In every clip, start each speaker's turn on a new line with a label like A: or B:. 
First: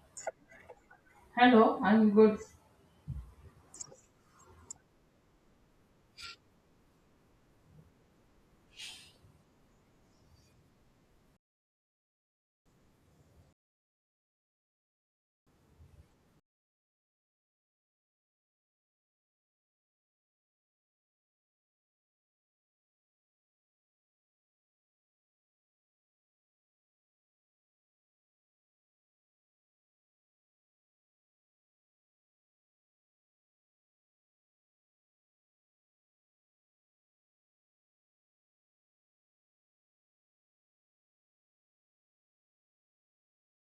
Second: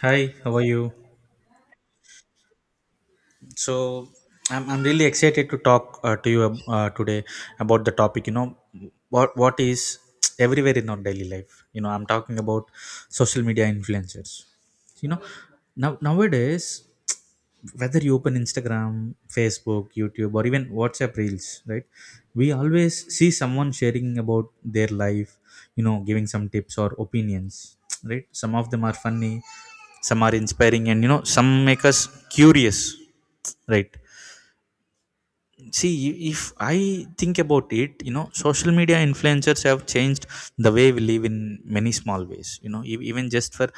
A: Hi, how are you?
B: Hello, I'm good.
A: So, I'm really excited to talk to you today about the topic. What is everywhere in our daily life. I'm talking about social media influencers. You know, Nowadays, whether you open Instagram, Facebook, YouTube, or even WhatsApp Reels, right, we always see someone sharing about their life, giving some tips or opinions, right. Some of them are funny, some are inspiring, and some make us curious, right. See, if I think about it, social media influencers have changed the way we live in many small ways, even just for,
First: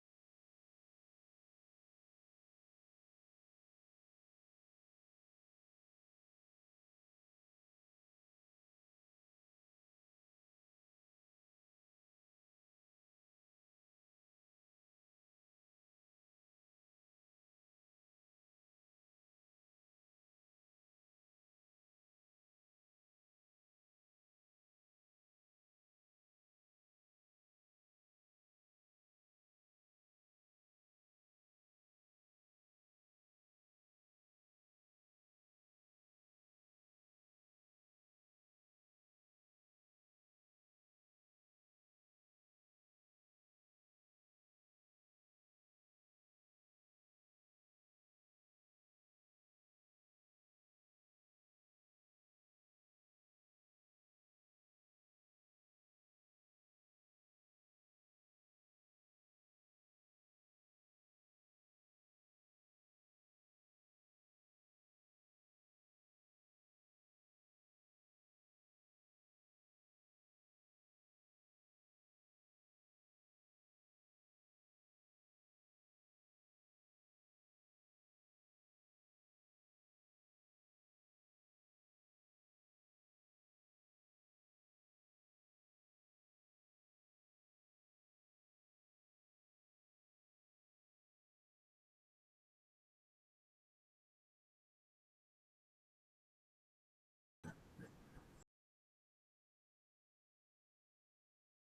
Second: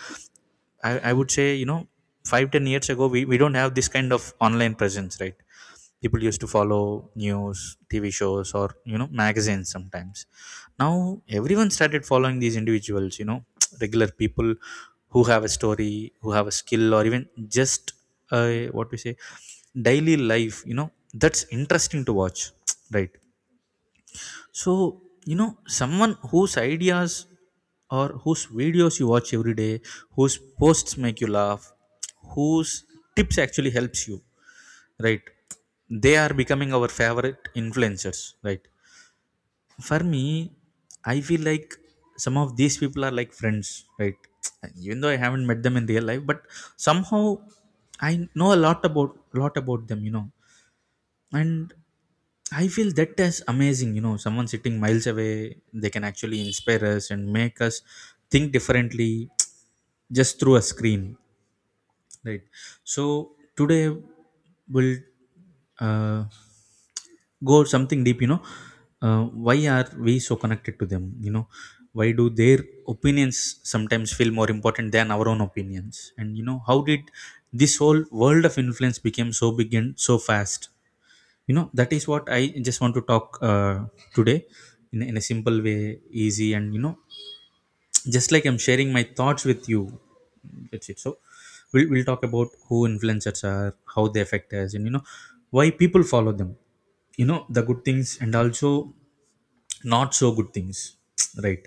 A: I would say, 5, 10 years ago. We don't have this kind of online presence, right. People used to follow news, TV shows, or magazines sometimes. Now everyone started following these individuals, regular people who have a story, who have a skill, or even just uh, what we say daily life, that's interesting to watch, right. So, someone whose ideas or whose videos you watch every day, whose posts make you laugh, whose tips actually helps you, right? They are becoming our favorite influencers, right? For me, I feel like some of these people are like friends, right? Even though I haven't met them in real life, but somehow I know a lot about them, you know. And I feel that is amazing. You know, someone sitting miles away, they can actually inspire us and make us think differently just through a screen, right? So today we'll uh, go something deep. Why are we so connected to them? You know, why do their opinions sometimes feel more important than our own opinions? And you know, how did this whole world of influence became so big and so fast? That is what I just want to talk today, in a simple way, easy, and you know, just like I'm sharing my thoughts with you. That's it. So we'll talk about who influencers are, how they affect us, and why people follow them, the good things and also not so good things, right.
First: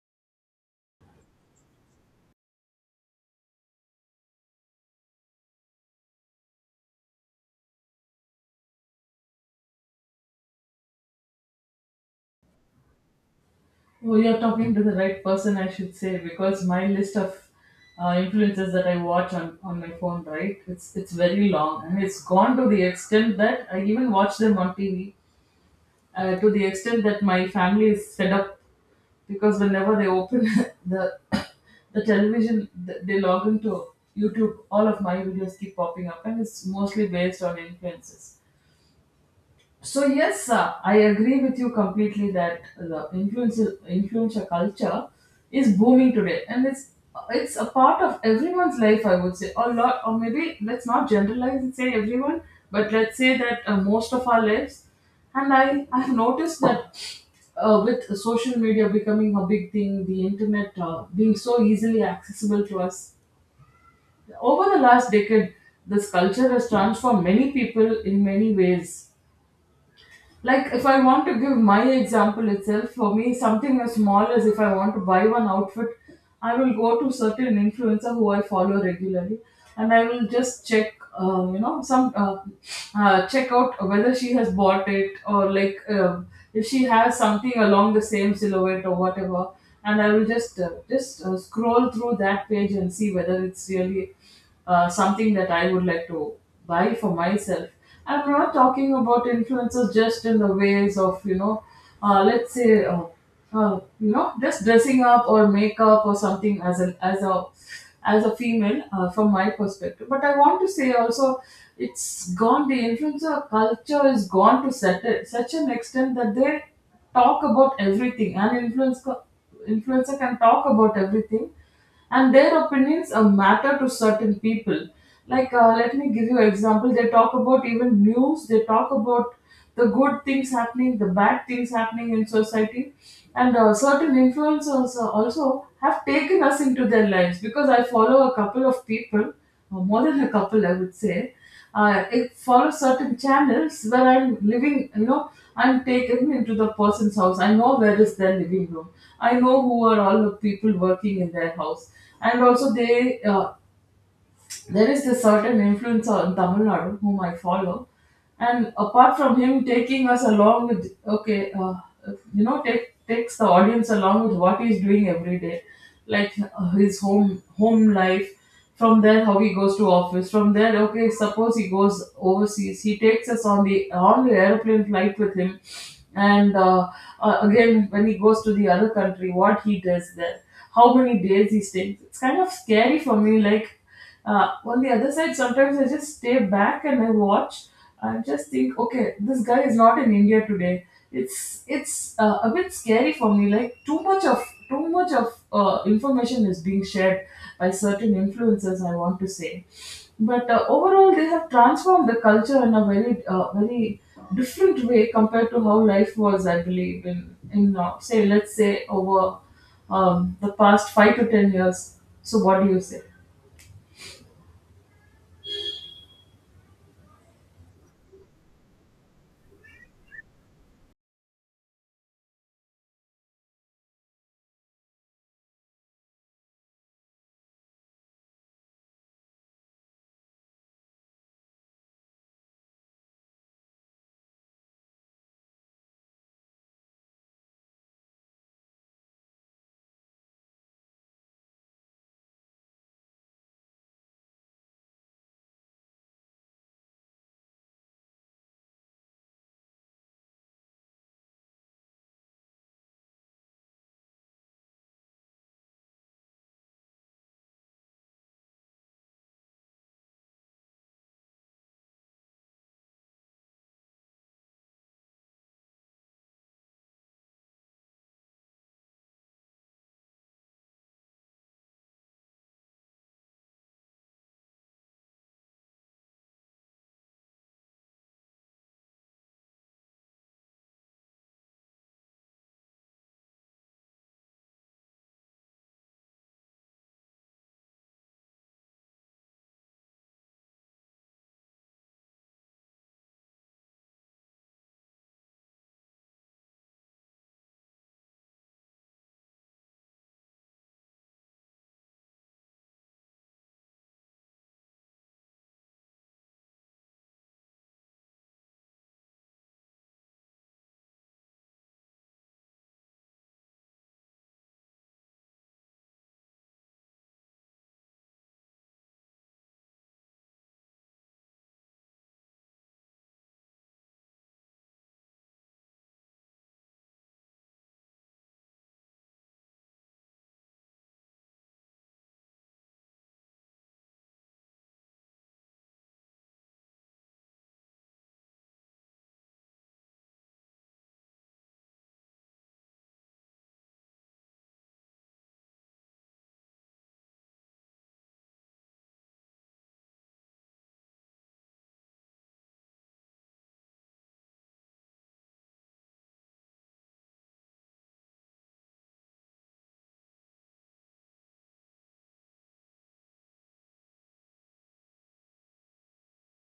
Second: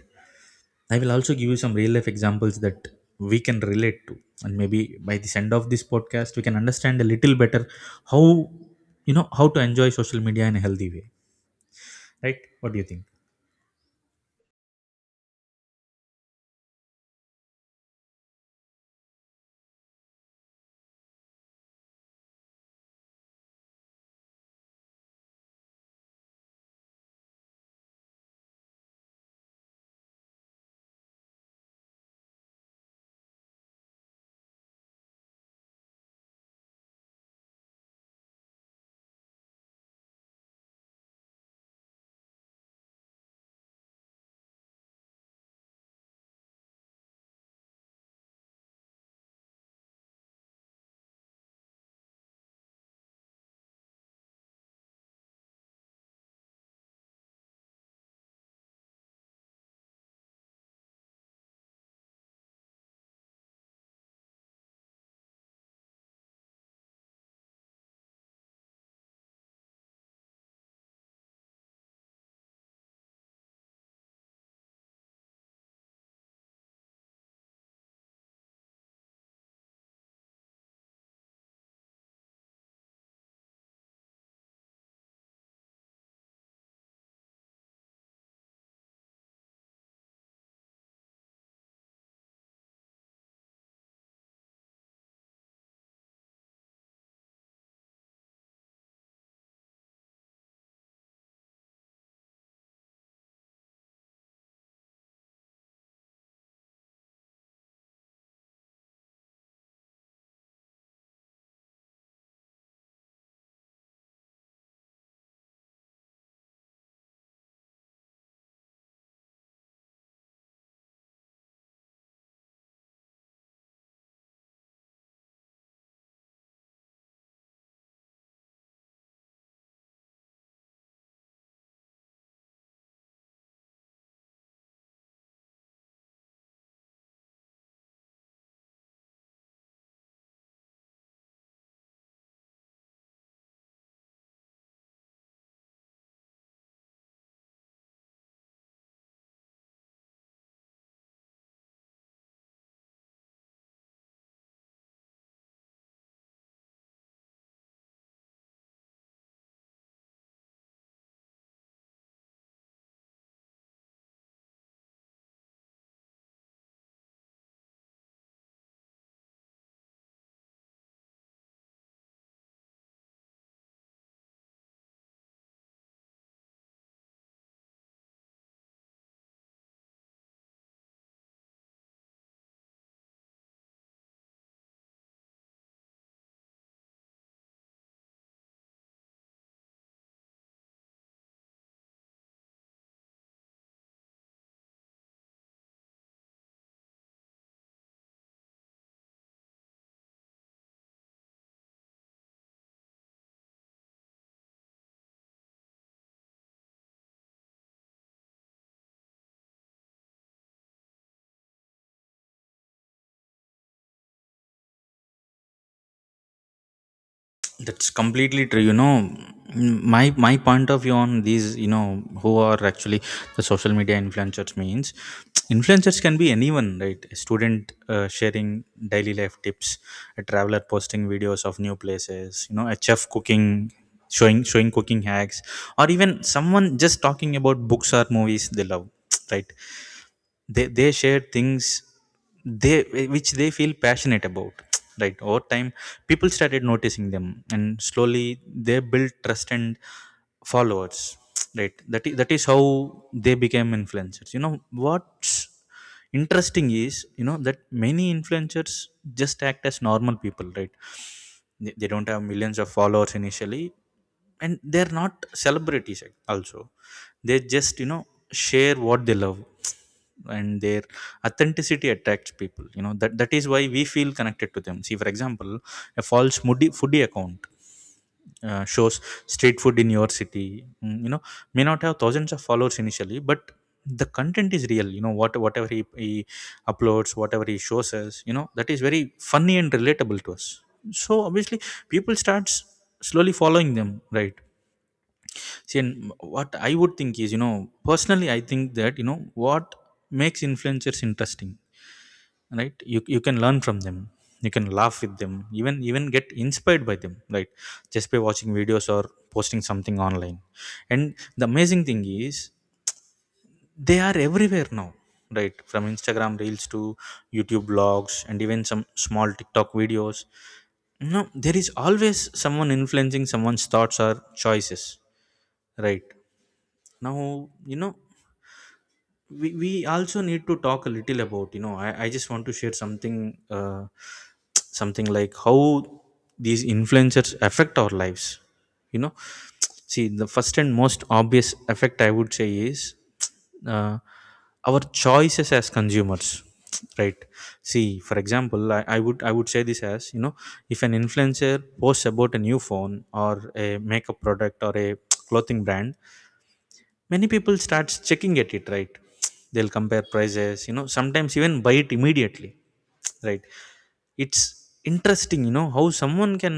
A: I will also give you some real life examples that we can relate to. And maybe by this end of this podcast we can understand a little better how, how to enjoy social media in a healthy way, right. What do you think?
B: Oh, you're talking to the right person, I should say, because my list of influences that I watch on, my phone, right? It's very long, and it's gone to the extent that I even watch them on TV. To the extent that my family is fed up because whenever they open the the television, they log into YouTube. All of my videos keep popping up, and it's mostly based on influences. So yes, I agree with you completely that the influencer culture is booming today, and it's a part of everyone's life. I would say a lot, or maybe let's not generalize and say everyone, but let's say that most of our lives. And I've noticed that with social media becoming a big thing, the internet being so easily accessible to us over the last decade, this culture has transformed many people in many ways. Like if I want to give my example itself, for me something as small as if I want to buy one outfit, I will go to certain influencer who I follow regularly, and I will just check you know, some check out whether she has bought it, or like, if she has something along the same silhouette or whatever, and I will just scroll through that page and see whether it's really something that I would like to buy for myself. I'm not talking about influencers just in the ways of, you know, uh, let's say, uh, you know, just dressing up or makeup or something as an as a female from my perspective. But I want to say also, it's gone. The influencer culture is gone to such an extent that they talk about everything. An influencer can talk about everything, and their opinions matter to certain people. Like let me give you an example. They talk about even news. They talk about the good things happening, the bad things happening in society. And certain influencers also have taken us into their lives, because I follow a couple of people, or more than a couple I would say. Uh, I follow certain channels where I'm living, you know, I'm taken into the person's house. I know where is their living room. I know who are all the people working in their house. And also they there is a certain influencer in Tamil Nadu whom I follow, and apart from him taking us along with, okay, you know, takes the audience along with what he's doing every day, like his home life. From there, how he goes to office. From there, okay, suppose he goes overseas, he takes us on the airplane flight with him, and again when he goes to the other country, what he does there, how many days he stays. It's kind of scary for me, like on the other side, sometimes I just stay back and I watch. I just think, okay, this guy is not in India today. It's a bit scary for me. Like too much of information is being shared by certain influencers, I want to say. But overall, they have transformed the culture in a very very different way compared to how life was, I believe, in say let's say over the past 5 to 10 years. So what do you say?
A: That's completely true. You know, Mm, my my point of view on these, you know, who are actually the social media influencers means, influencers can be anyone, right? A student sharing daily life tips, a traveler posting videos of new places, you know, a chef cooking, showing cooking hacks, or even someone just talking about books or movies they love, right? They share things they which they feel passionate about, right. Over time people started noticing them, and slowly they built trust and followers, right. That is how they became influencers. You know what interesting is, you know, that many influencers just act as normal people, right. They don't have millions of followers initially, and they're not celebrities also. They just, you know, share what they love, and their authenticity attracts people. You know, that is why we feel connected to them. See, for example, a false moody foodie account shows street food in your city, you know, may not have thousands of followers initially, but the content is real. You know what, whatever he uploads, whatever he shows us, you know, that is very funny and relatable to us. So obviously people starts slowly following them, right. See, and what I would think is, you know, personally I think that, you know, what makes influencers interesting, right. You can learn from them, you can laugh with them, even get inspired by them, right, just by watching videos or posting something online. And the amazing thing is, they are everywhere now, right, from Instagram Reels to YouTube blogs and even some small TikTok videos. No, there is always someone influencing someone's thoughts or choices, right. Now, you know, we also need to talk a little about, you know, I just want to share something, something like how these influencers affect our lives, you know. See, the first and most obvious effect I would say is uh, our choices as consumers, right. See, for example, I would say this as, you know, if an influencer posts about a new phone or a makeup product or a clothing brand, many people starts checking at it, right. They'll compare prices, you know, sometimes even buy it immediately, right. It's interesting, you know, how someone can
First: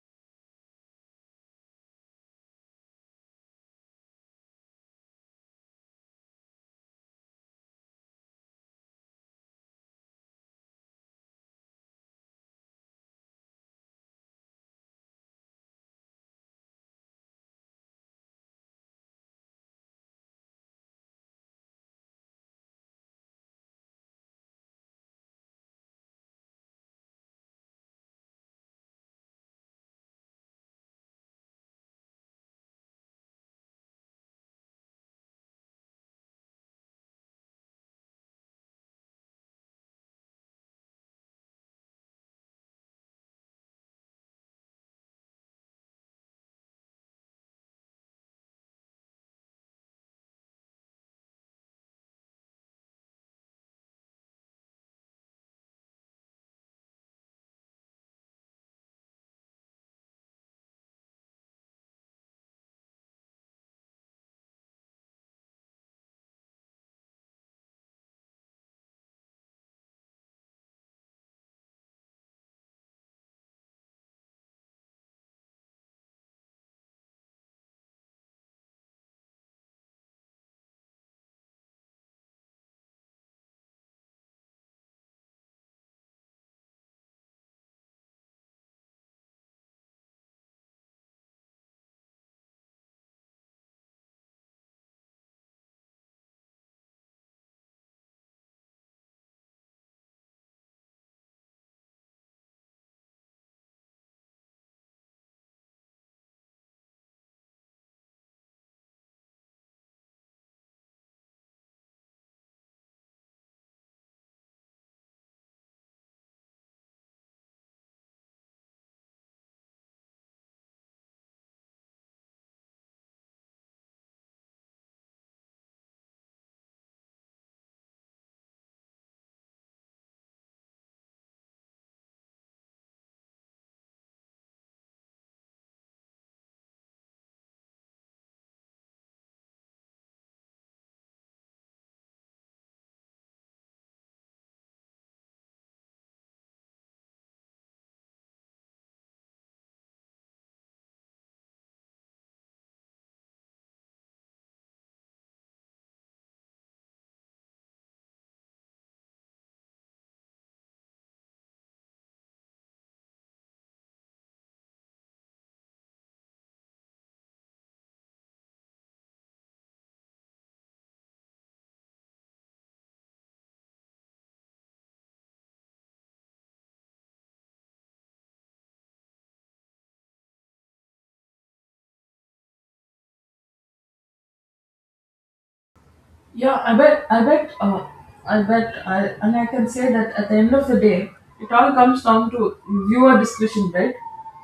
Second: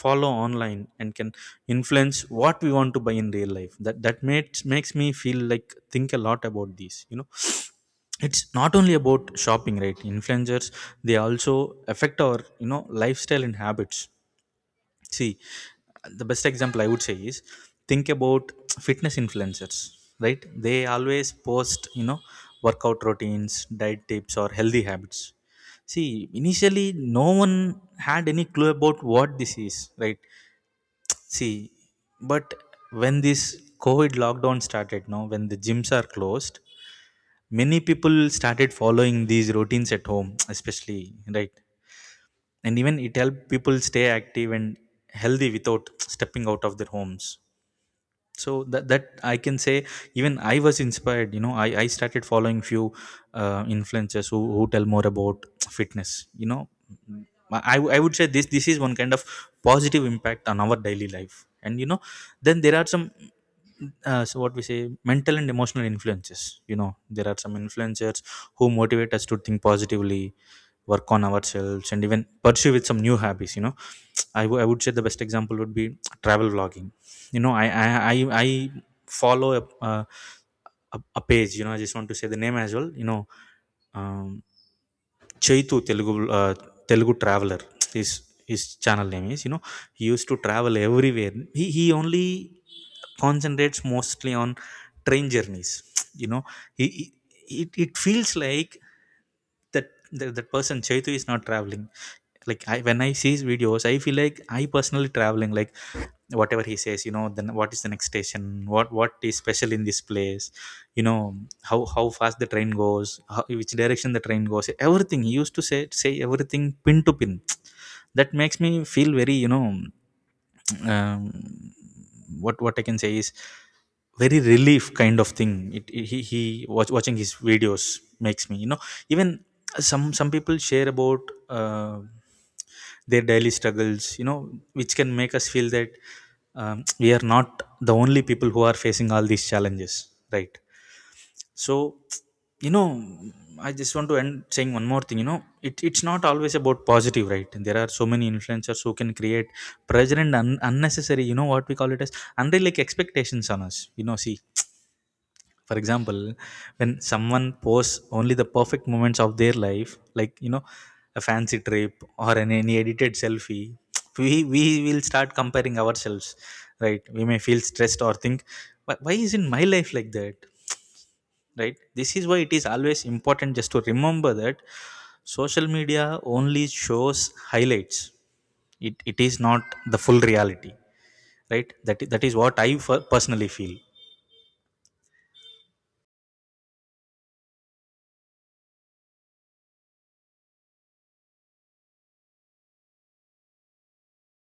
A: follow online and can influence what we want to buy in real life. That makes me feel like, think a lot about these, you know. It's not only about shopping, right. Influencers, they also affect our, you know, lifestyle and habits. See, the best example I would say is, think about fitness influencers, right? They always post, you know, workout routines, diet tips, or healthy habits. See, initially, no one had any clue about what this is, right? See, but when this COVID lockdown started, now when the gyms are closed, many people started following these routines at home, especially, right? And even it helped people stay active and healthy without stepping out of their homes. So that I can say, even I was inspired, you know. I started following few influencers who tell more about fitness. You know, I would say, this is one kind of positive impact on our daily life. And you know, then there are some so what we say mental and emotional influences. You know, there are some influencers who motivate us to think positively, work on ourselves, and even pursue with some new habits. You know, I would say the best example would be travel vlogging. You know, I follow a, uh, a page. You know, I just want to say the name as well. You know, um, Chaitu Telugu, Telugu Traveler. His his channel name is. You know, he used to travel everywhere. He only concentrates mostly on train journeys. You know, he it feels like that, that person Chaitu is not traveling. Like, when I see his videos, I feel like I personally traveling. Like, whatever he says, you know, then what is the next station, what is special in this place, you know, how fast the train goes, which direction the train goes, everything he used to say everything pin to pin. That makes me feel very, you know, um, what I can say is, very relief kind of thing. He watching his videos makes me, you know, even some people share about, uh, their daily struggles, you know, which can make us feel that, we are not the only people who are facing all these challenges, right. So, you know, I just want to end saying one more thing. You know, it's not always about positive, right. There are so many influencers who can create pressure and unnecessary, you know, what we call it as, unrealistic expectations on us. You know, see, for example, when someone posts only the perfect moments of their life, like, you know, a fancy trip or an any edited selfie, we will start comparing ourselves, right. We may feel stressed or think, "Why isn't my life like that?" Right, this is why it is always important just to remember that social media only shows highlights. It is not the full reality, right. That is what I personally feel.
B: Yeah, I bet, and I can say that at the end of the day, it all comes down to viewer discretion, right?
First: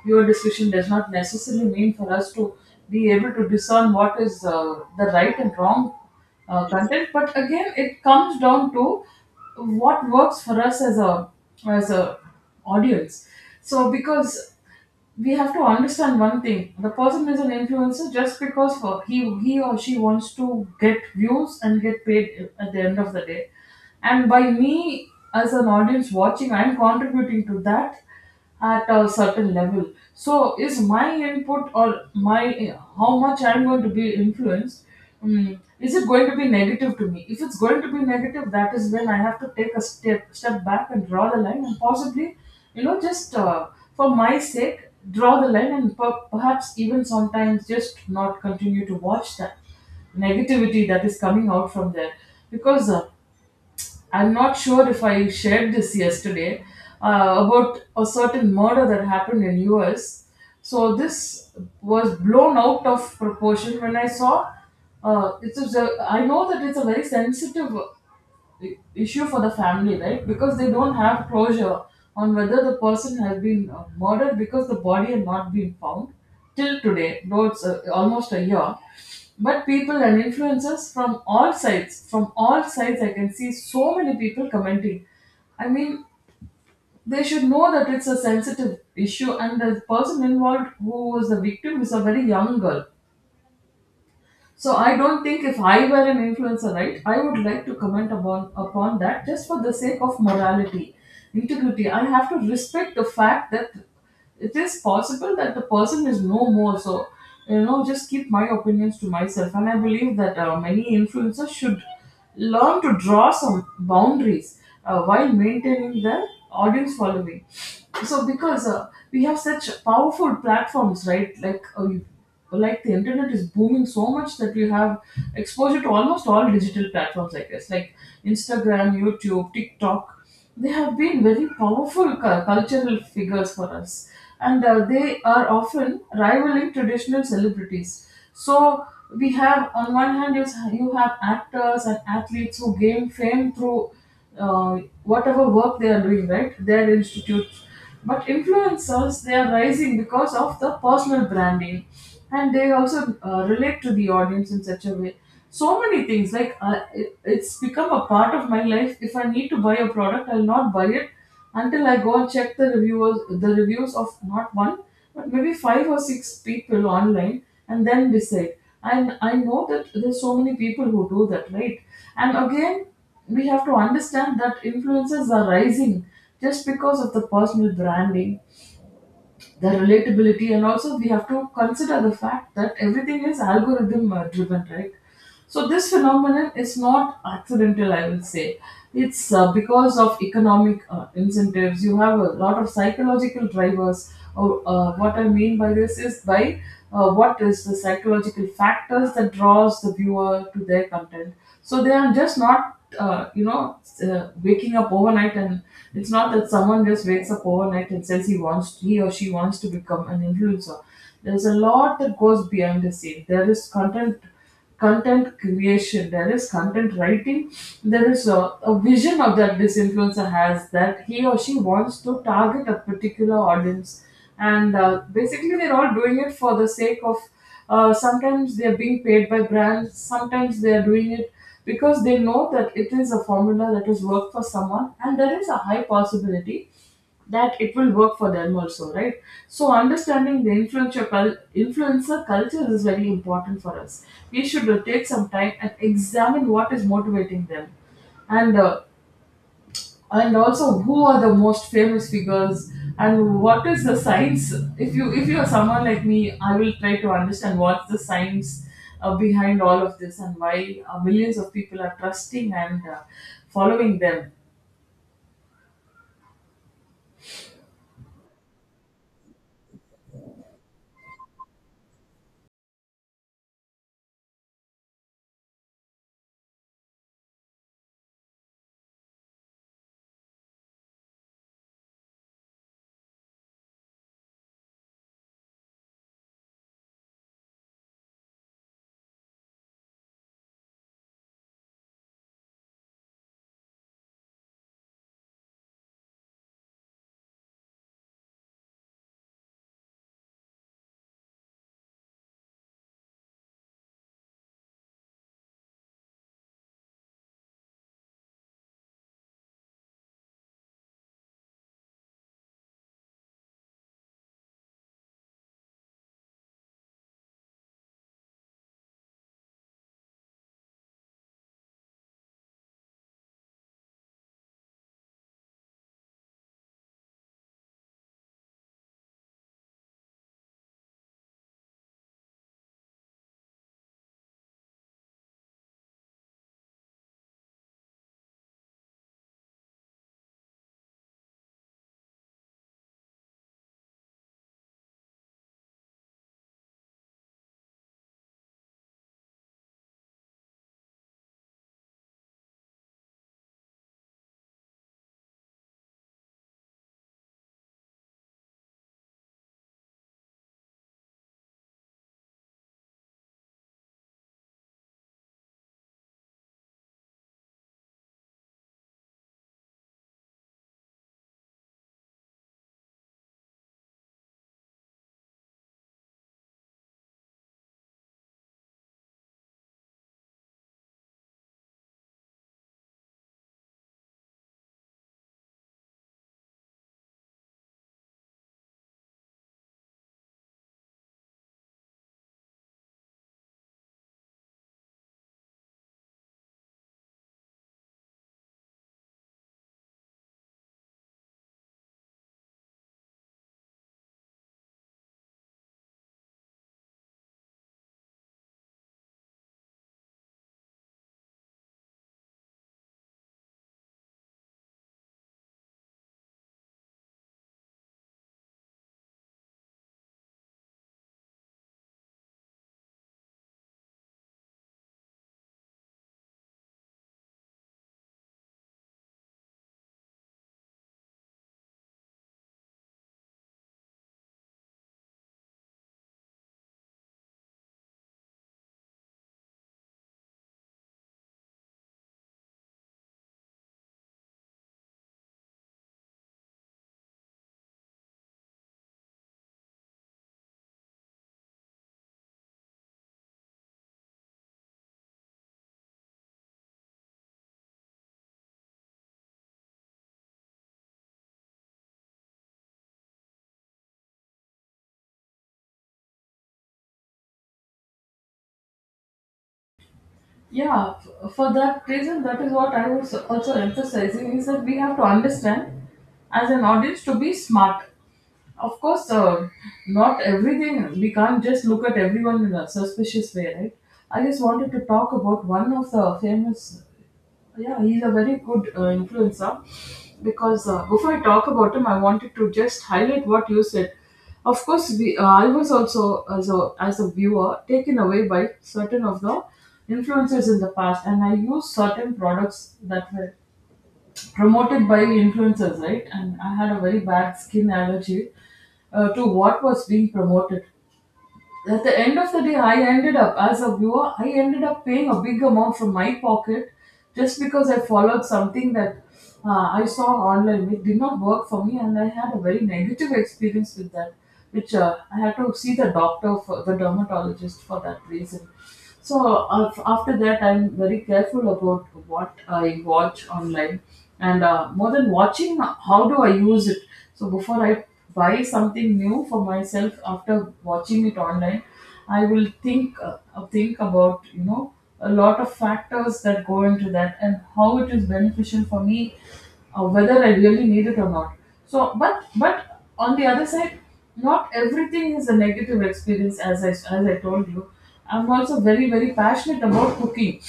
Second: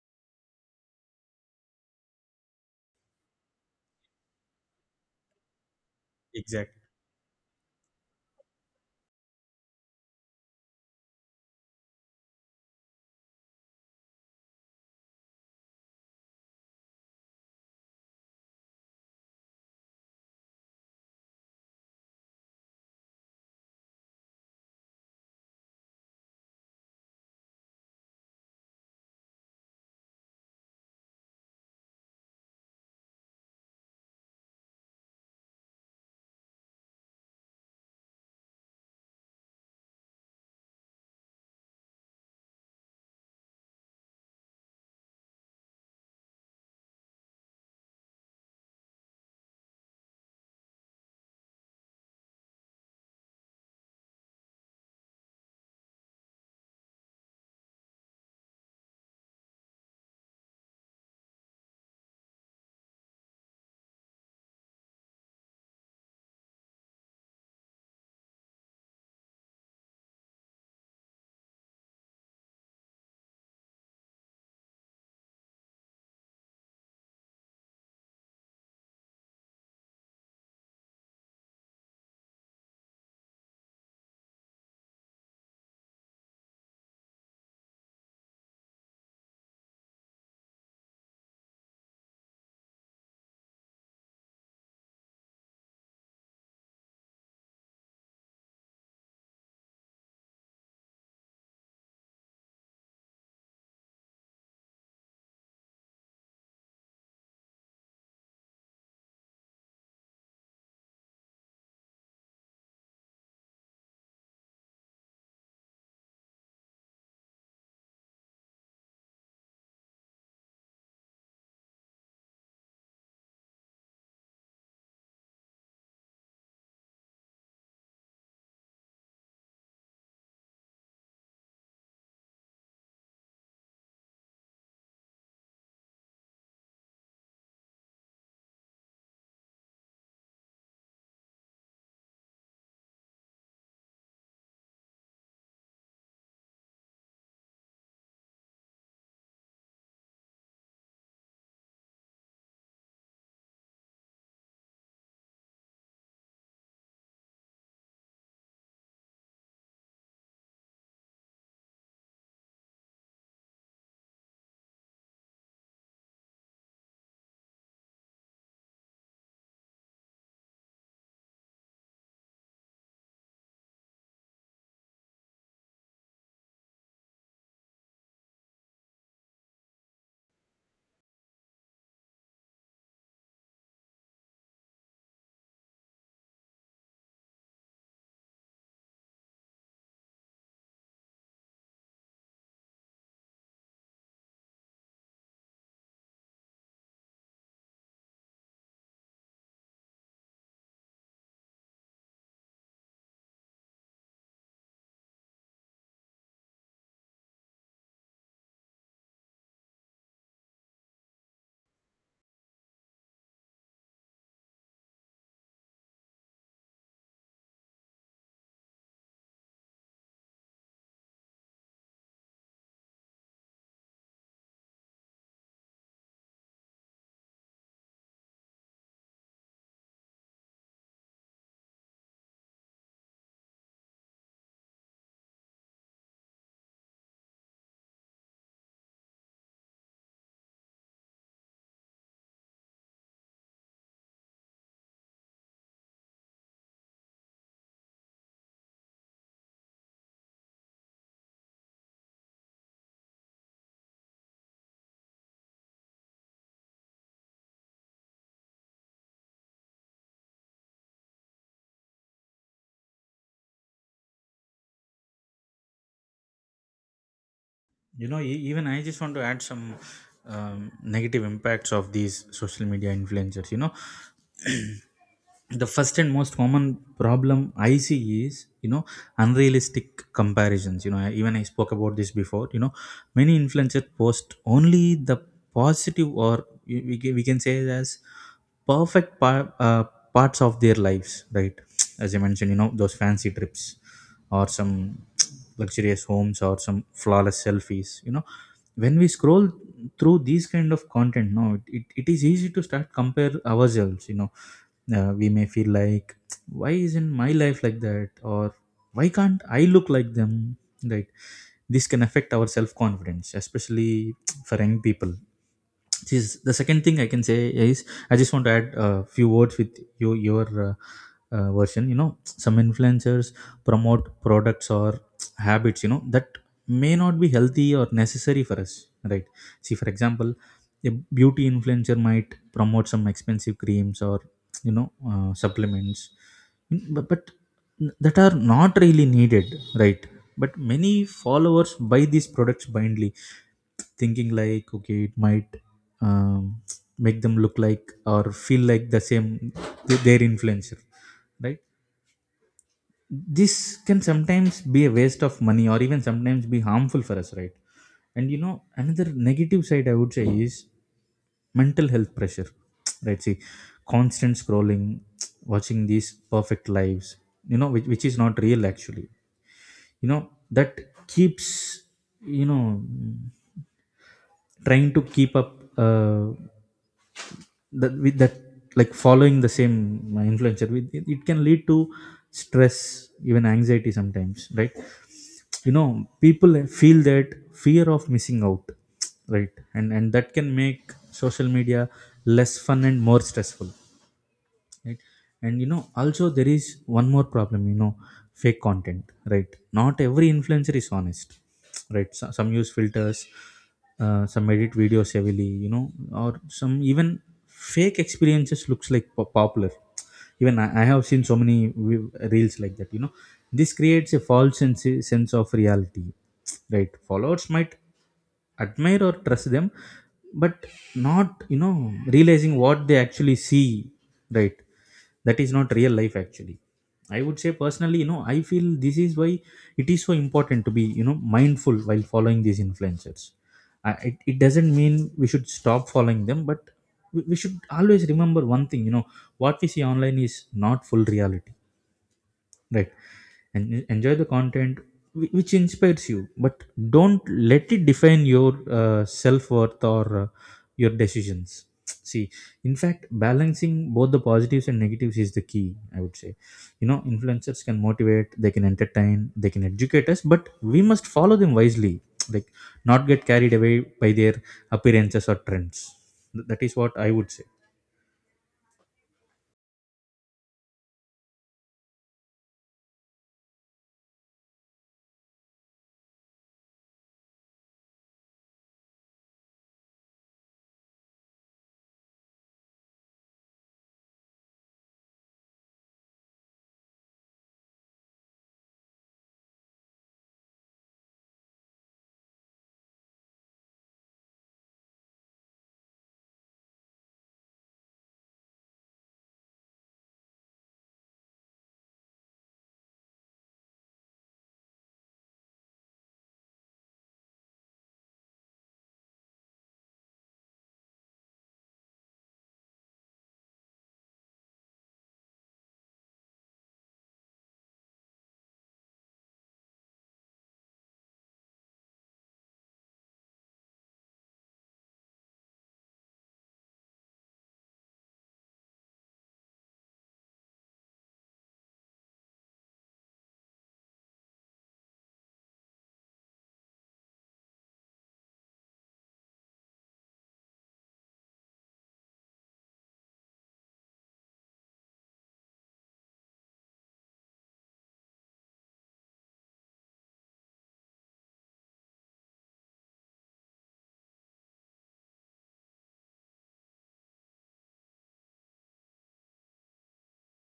B: Viewer discretion does not necessarily mean for us to be able to discern what is the right and wrong
A: Exactly.
B: content, but again, it comes down to what works for us as a audience. So because we have to understand one thing, the person is an influencer just because for he or she wants to get views and get paid at the end of the day, and by me as an audience watching, I'm contributing to that at a certain level. So is my input, or my, how much I'm going to be influenced, mm, is it going to be negative to me? If it's going to be negative, that is when I have to take a step back and draw the line, and possibly, you know, just for my sake, draw the line, and perhaps even sometimes just not continue to watch that negativity that is coming out from there. Because I'm not sure if I shared this yesterday about a certain murder that happened in US. So this was blown out of proportion. When I saw, uh, it was a, I know that it's a very sensitive issue for the family, right? Because they don't have closure on whether the person has been murdered, because the body had not been found till today, though it's almost a year. But people and influencers from all sides, I can see so many people commenting. I mean, they should know that it's a sensitive issue, and the person involved who was the victim is a very young girl. So I don't think, if I were an influencer, right, I would like to comment upon that. Just for the sake of morality, integrity, I have to respect the fact that it is possible that the person is no more. So you know, just keep my opinions to myself. And I believe that many influencers should learn to draw some boundaries while maintaining their audience following. So because we have such powerful platforms, right? Like like the internet is booming so much that we have exposure to almost all digital platforms, I guess, like Instagram, YouTube, TikTok. They have been very powerful cultural figures for us, and they are often rivaling traditional celebrities. So we have, on one hand, you have actors and athletes who gain fame through uh, whatever work they are doing, right? Their institutes. But influencers, they are rising because of the personal branding, and they also relate to the audience in such a way. So many things, like it's become a part of my life. If I need to buy a product, I'll not buy it until I go and check the reviewers, the reviews of not one, but maybe five or six people online, and then decide. And I know that there's so many people who do that, right? And again, we have to understand that influencers are rising just because of the personal branding, the relatability, and also we have to consider the fact that everything is algorithm driven, right? So this phenomenon is not accidental, I will say. It's because of economic incentives. You have a lot of psychological drivers. Or what I mean by this is by what is the psychological factors that draws the viewer to their content. So they are just not you know, waking up overnight, and it's not that someone just wakes up overnight and says he wants, he or she wants to become an influencer. There's a lot that goes behind the scene. There is content creation, there is content writing, there is a vision of that this influencer has, that he or she wants to target a particular audience. And basically, they're all doing it for the sake of sometimes they're being paid by brands, sometimes they're doing it because they know that it is a formula that has worked for someone, and there is a high possibility that it will work for them also, right? So understanding the influencer influencer culture is very important for us. We should take some time and examine what is motivating them, and uh, and also who are the most famous figures, and what is the science. If you if you are someone like me, I will try to understand what's the science behind all of this, and why millions of people are trusting and following them.
A: You know, even I just want to add some, negative impacts of these social media influencers. You know, the first and most common problem I see is, you know, unrealistic comparisons. You know, even I spoke about this before. You know, many influencers post only the positive, or we can say it as perfect parts of their lives, right. As I mentioned, you know, those fancy trips or some luxurious homes or some flawless selfies, you know, when we scroll through these kind of content, no, it is easy to start compare ourselves. You know, we may feel like, why isn't my life like that, or why can't I look like them, right. This can affect our self confidence, especially for young people. This is the second thing I can say is I just want to add a few words with your version. Some influencers promote products or habits that may not be healthy or necessary for us, right? See, for example, a beauty influencer might promote some expensive creams or, supplements, but that are not really needed, right? But many followers buy these products blindly, thinking like, okay, it might um, make them look like or feel like the same their influencer, right? This can sometimes be a waste of money or even sometimes be harmful for us, right? And another negative side I would say is mental health pressure. right? See, constant scrolling, watching these perfect lives, which is not real actually, you know, that keeps, you know trying to keep up uh, that with that, like following the same influencer, it can lead to stress, even anxiety sometimes, right? You know, people feel that fear of missing out, right? And that can make social media less fun and more stressful, right? And, you know, also there is one more problem, you know, fake content. Right? Not every influencer is honest, right? So some use filters, some edit videos heavily, you know, or some even fake experiences, looks like popular. Even I have seen so many reels like that, you know. This creates a false sense of reality. Right? Followers might admire or trust them, but not, you know, realizing what they actually see, right? That is not real life actually. I would say personally, you know, I feel this is why it is so important to be, you know, mindful while following these influencers. It doesn't mean we should stop following them, but we should always remember one thing, you know, what we see online is not full reality, right? And enjoy the content which inspires you, but don't let it define your self-worth or your decisions. See, in fact, balancing both the positives and negatives is the key, I would say. You know, influencers can motivate, they can entertain, they can educate us, but we must follow them wisely, like not get carried away by their appearances or trends. That is what I would say.
B: Yeah, for that reason, that is what I was also emphasizing, is that we have to understand as an audience to be smart. Of course, not everything, we can't just look at everyone in a suspicious way, right? I just wanted to talk about one of the famous, yeah, he's a very good influencer. Because before I talk about him, I wanted to just highlight what you said. Of course, we I was also as a viewer taken away by certain of the influencers in the past, and I used certain products that were promoted by influencers, right? And I had a very bad skin allergy to what was being promoted. At the end of the day, I ended up, as a viewer, I ended up paying a big amount from my pocket just because I followed something that I saw online. It did not work for me, and I had a very negative experience with that, which I had to see the doctor, for, the dermatologist, for that reason. So after that, I'm very careful about what I watch online, and more than watching, how do I use it? So before I buy something new for myself after watching it online, I will think about a lot of factors that go into that and how it is beneficial for me, whether I really need it or not. So, but on the other side, not everything is a negative experience, as I told you. I'm also very very passionate about cooking.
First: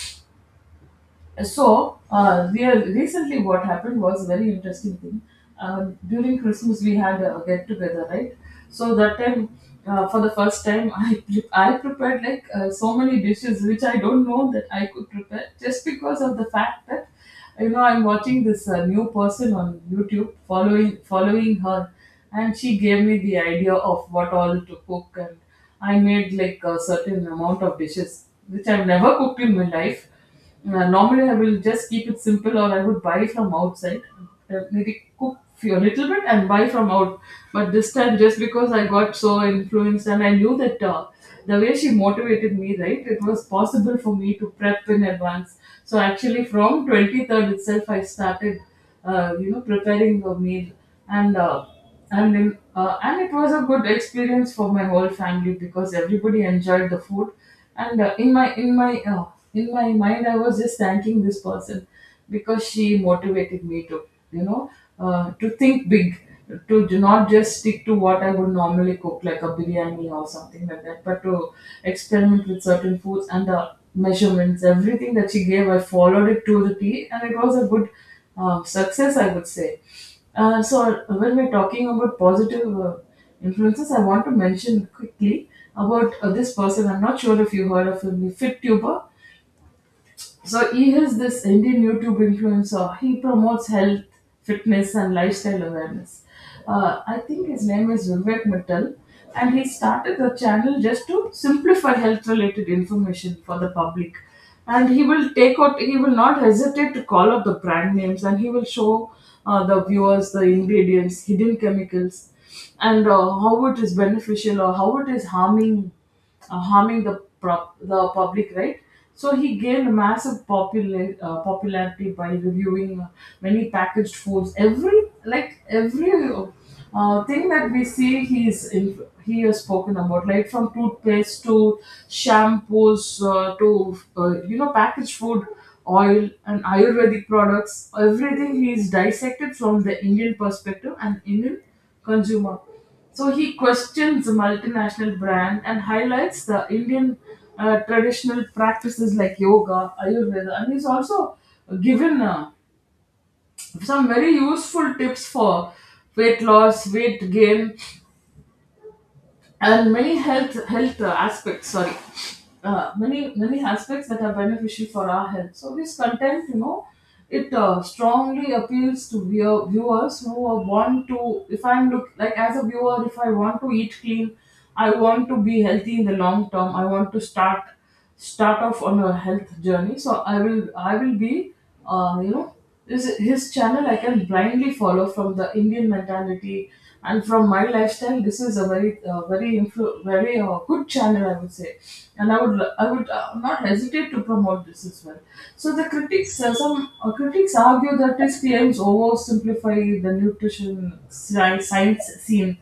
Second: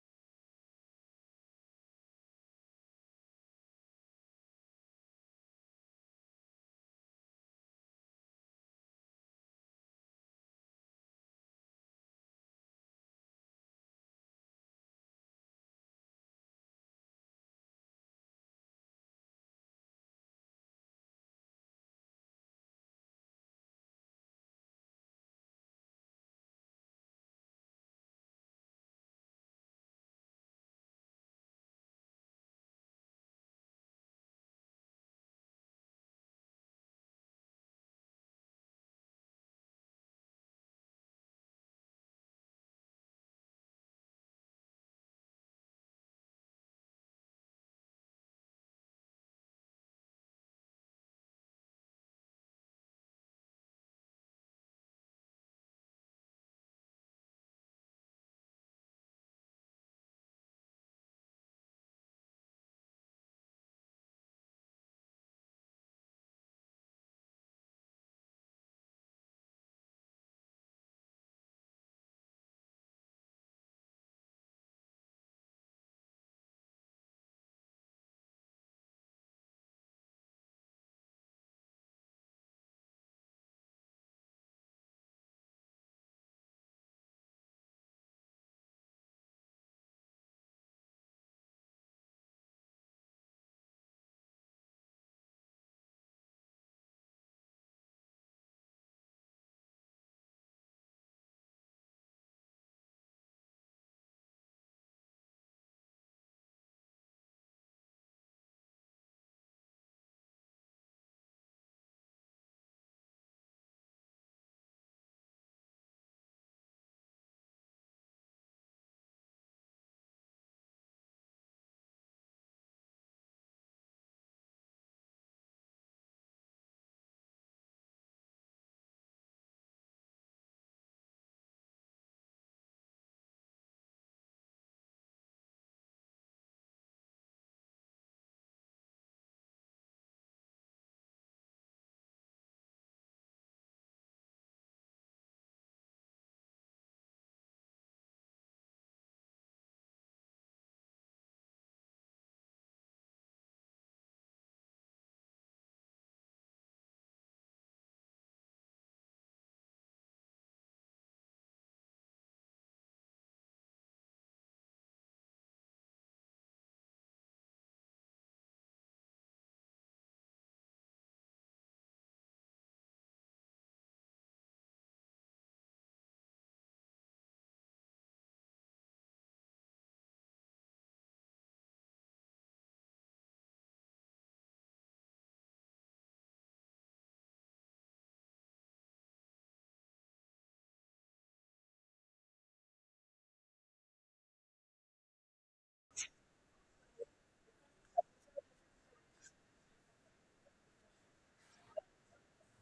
B: So recently what happened was a very interesting thing. During Christmas we had a get together, right? So that time, for the first time, I prepared like so many dishes which I don't know that I could prepare, just because of the fact that I'm watching this new person on YouTube, following her. And she gave me the idea of what all to cook, and I made like a certain amount of dishes which I've never cooked in my life. Normally, I will just keep it simple, or I would buy from outside. Maybe cook a little bit and buy from out. But this time, just because I got so influenced and I knew that the way she motivated me, right, it was possible for me to prep in advance. So actually, from 23rd itself, I started, preparing a meal, and. Uh, and it was a good experience for my whole family because everybody enjoyed the food. And in my mind I was just thanking this person, because she motivated me to you know to think big, to do not just stick to what I would normally cook, like a biryani or something like that, but to experiment with certain foods. And the measurements, everything that she gave, I followed it to the T, and it was a good success, I would say. So when we're talking about positive influences, I want to mention quickly about this person. I'm not sure if you heard of him, the FitTuber. So he is this Indian YouTube influencer. He promotes health, fitness, and lifestyle awareness. I think his name is Vivek Mittal, and he started the channel just to simplify health-related information for the public. And he will take out. He will not hesitate to call out the brand names, and he will show the viewers the ingredients, hidden chemicals, and how it is beneficial or how it is harming the public, right? So he gained massive popularity by reviewing many packaged foods. Every thing that we see, he has spoken about, right? From toothpaste to shampoos, to packaged food, oil and Ayurvedic products. Everything he's dissected from the Indian perspective and Indian consumer. So he questions the multinational brand and highlights the Indian traditional practices like yoga, Ayurveda, and he's also given some very useful tips for weight loss, weight gain, and many health aspects, sorry, many aspects that are beneficial for our health. So this content, it strongly appeals to viewers who are want to, if I'm look like, as a viewer, if I want to eat clean, I want to be healthy in the long term, I want to start off on a health journey. So I will be, uh, you know this his channel I can blindly follow from the Indian mentality and from my lifestyle. This is a very good channel, I would say, and I would not hesitate to promote this as well. So the critics some critics argue that his claims oversimplify the nutrition science scene,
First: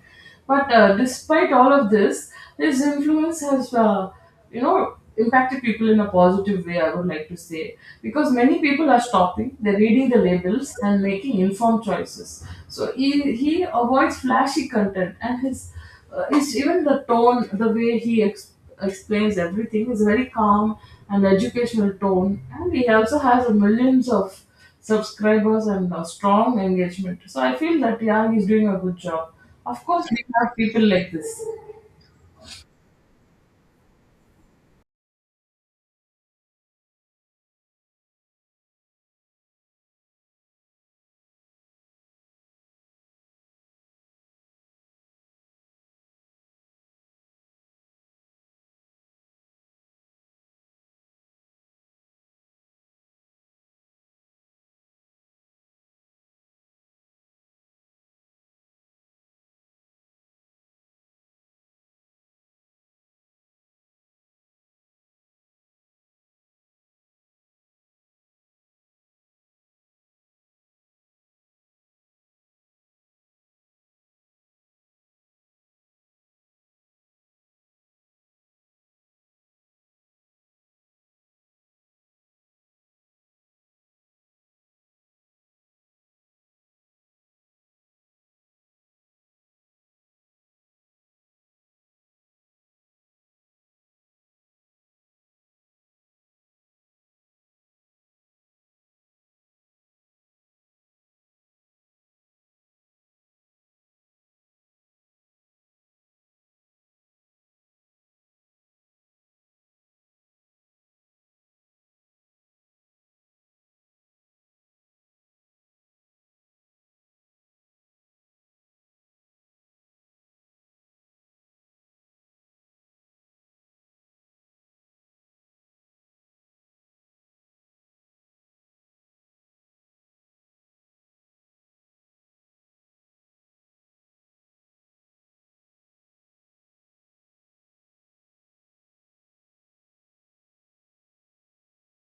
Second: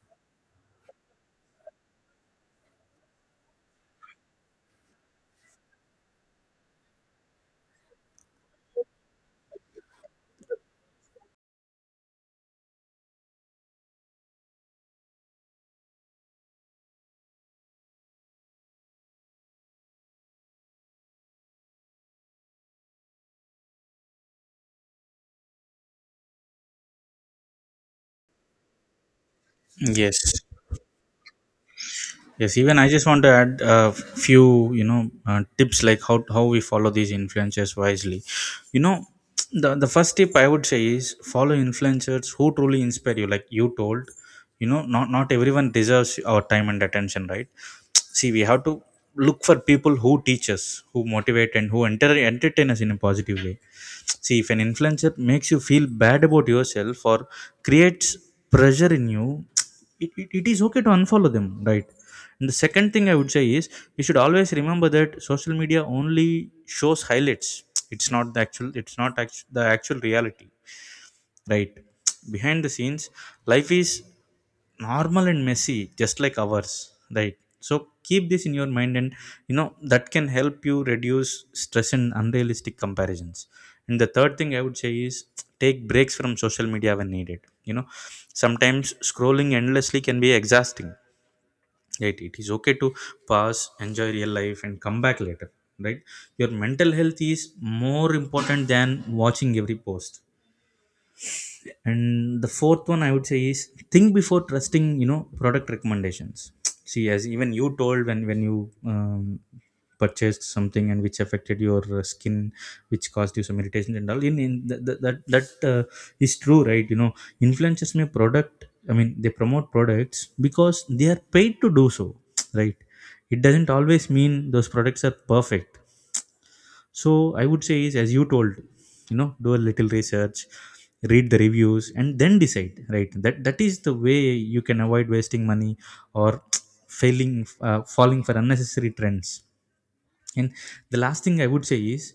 B: but despite all of this, his influence has, impacted people in a positive way, I would like to say, because many people are stopping, they're reading the labels and making informed choices. So he avoids flashy content, and his is even the tone, the way he explains everything is very calm and educational tone, and he also has millions of subscribers and a strong engagement. So I feel that Yang is doing a good job. Of course, we
A: Yes.
B: have people like this.
A: Yes, even I just want to add a few, you know, tips like how we follow these influencers wisely. You know, the first tip I would say is follow influencers who truly inspire you. Like you told, you know, not everyone deserves our time and attention, right? See, we have to look for people who teach us, who motivate, and who entertain us in a positive way. See, if an influencer makes you feel bad about yourself or creates pressure in you, it is okay to unfollow them, right? And the second thing I would say is we should always remember that social media only shows highlights. It's not the actual. It's not the actual reality, right? Behind the scenes, life is normal and messy, just like ours, right? So keep this in your mind, and, you know, that can help you reduce stress and unrealistic comparisons. And the third thing I would say is take breaks from social media when needed. You know, sometimes scrolling endlessly can be exhausting, right? It is okay to pause, enjoy real life, and come back later, right? Your mental health is more important than watching every post. And the fourth one I would say is think before trusting, you know, product recommendations. see, as even you told, when you um, purchased something and which affected your skin, which caused you some irritations and all, in that that that, that uh, is true, right? You know, influencers may product I mean they promote products because they are paid to do so, right? It doesn't always mean those products are perfect. So I would say is, as you told, you know, do a little research, read the reviews, and then decide, right? That is the way you can avoid wasting money or failing falling for unnecessary trends. And the last thing I would say is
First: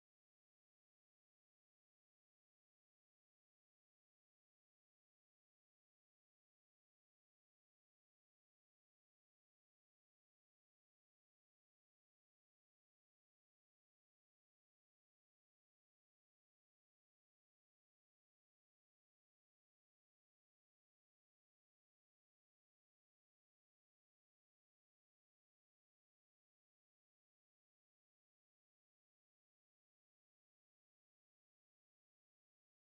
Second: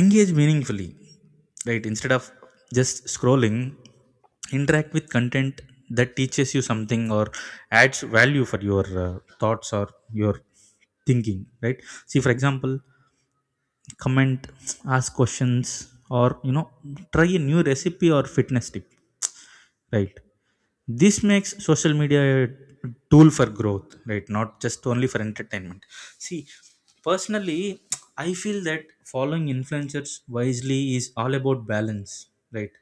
A: engage meaningfully, right? Instead of just scrolling, interact with content that teaches you something or adds value for your thoughts or your thinking, right? See, for example, comment, ask questions, or, you know, try a new recipe or fitness tip, right? This makes social media a tool for growth, right, not just only for entertainment. See, personally, I feel that following influencers wisely is all about balance, right?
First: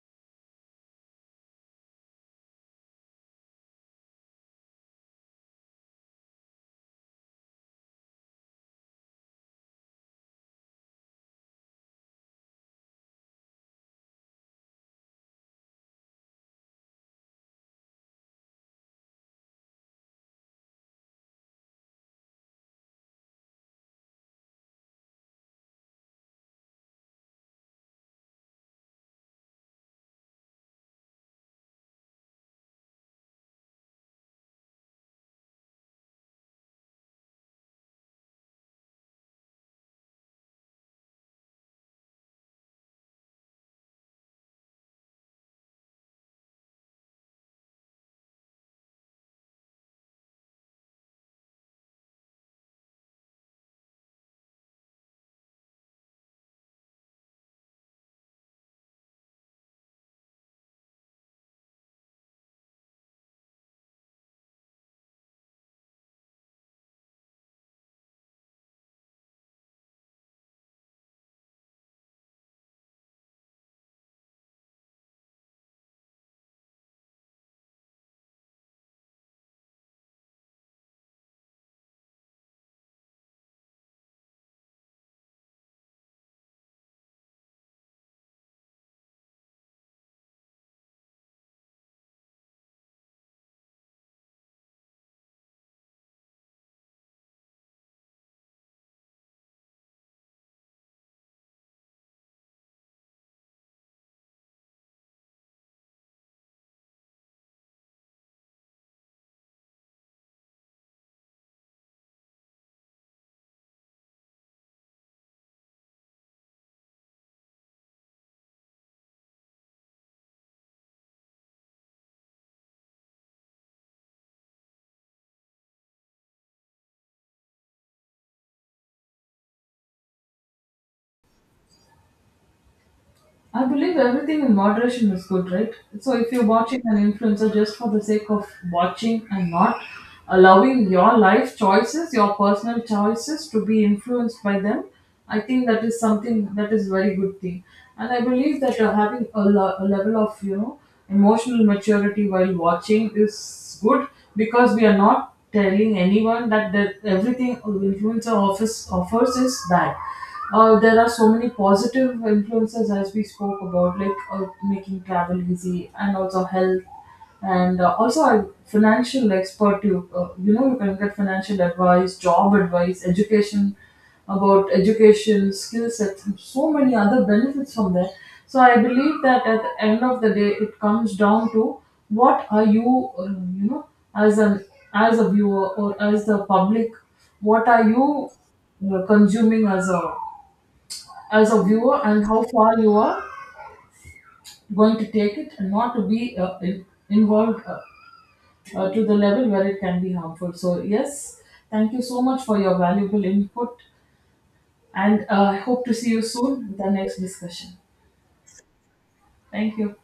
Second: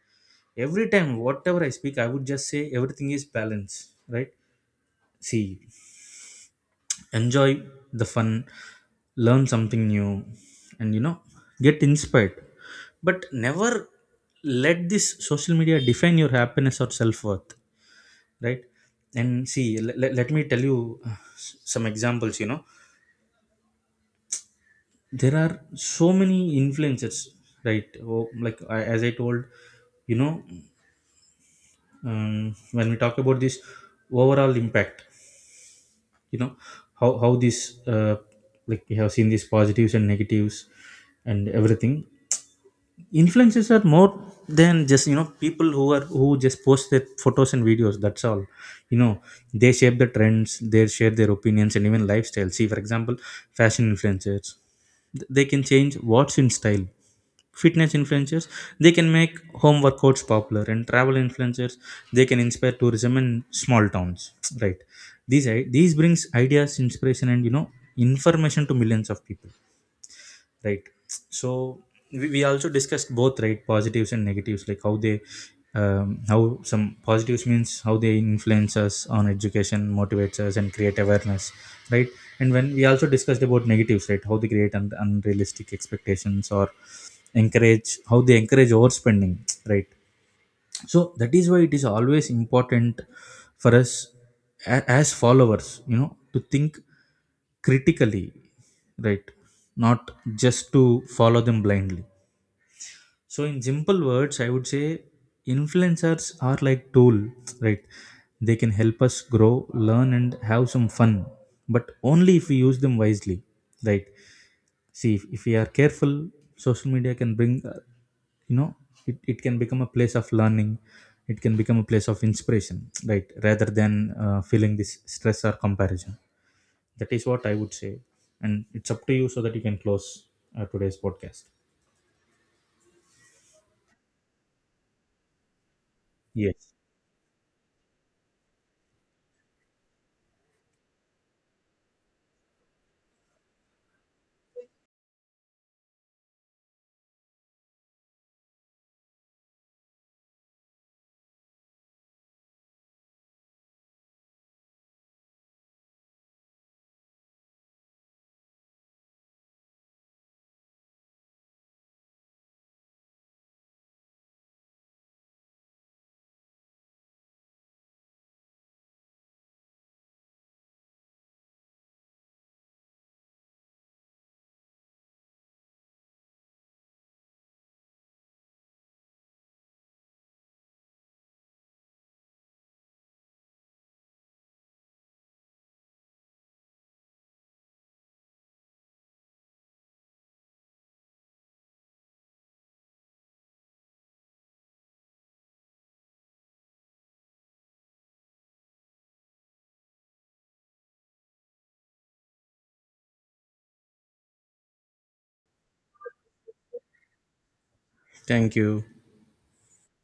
A: Every time whatever I speak, I would just say everything is balance, right? See, enjoy the fun, learn something new, and, you know, get inspired, but never let this social media define your happiness or self-worth, right? And see, let me tell you some examples, you know. There are so many influencers, right? Oh, like as I told, you know, when we talk about this overall impact, you know, how this uh, like, we have seen these positives and negatives and everything, influences are more than just, you know, people who are who just post their photos and videos, that's all, you know. They shape the trends, they share their opinions, and even lifestyle. See, for example, fashion influencers, they can change what's in style. Fitness influencers, they can make home workouts popular. And travel influencers, they can inspire tourism in small towns, right? These these brings ideas, inspiration, and, you know, information to millions of people, right? So we also discussed both, right, positives and negatives, like how they how some positives means how they influence us on education, motivates us, and create awareness, right? And when we also discussed about negatives, right, how they create unrealistic expectations or encourage, how they encourage overspending, right? So that is why it is always important for us as followers, you know, to think critically, right, not just to follow them blindly. So in simple words, I would say influencers are like tool, right? They can help us grow, learn, and have some fun, but only if we use them wisely, right? See, if we are careful, social media can bring, you know, it can become a place of learning, it can become a place of inspiration, right, rather than feeling this stress or comparison. That is what I would say. And it's up to you so that you can close today's podcast.
B: I believe everything in moderation is good, right? So if you're
A: Yes.
B: watching an influencer just for the sake of watching and not allowing your life choices, your personal choices to be influenced by them, I think that is something that is very good thing. And I believe that having a level of emotional maturity while watching is good, because we are not telling anyone that everything influencer office offers is bad. There are so many positive influences as we spoke about, like making travel easy, and also health, and also a financial expert. You can get financial advice, job advice, education about education, skill sets, and so many other benefits from there. So I believe that at the end of the day, it comes down to what are you, as an as a viewer or as the public, what are you consuming as a viewer, and how far you are going to take it, and not to be involved to the level where it can be harmful. So yes, thank you so much for your valuable input. And I hope to see you soon with the next discussion.
A: Thank you.
B: Thank you.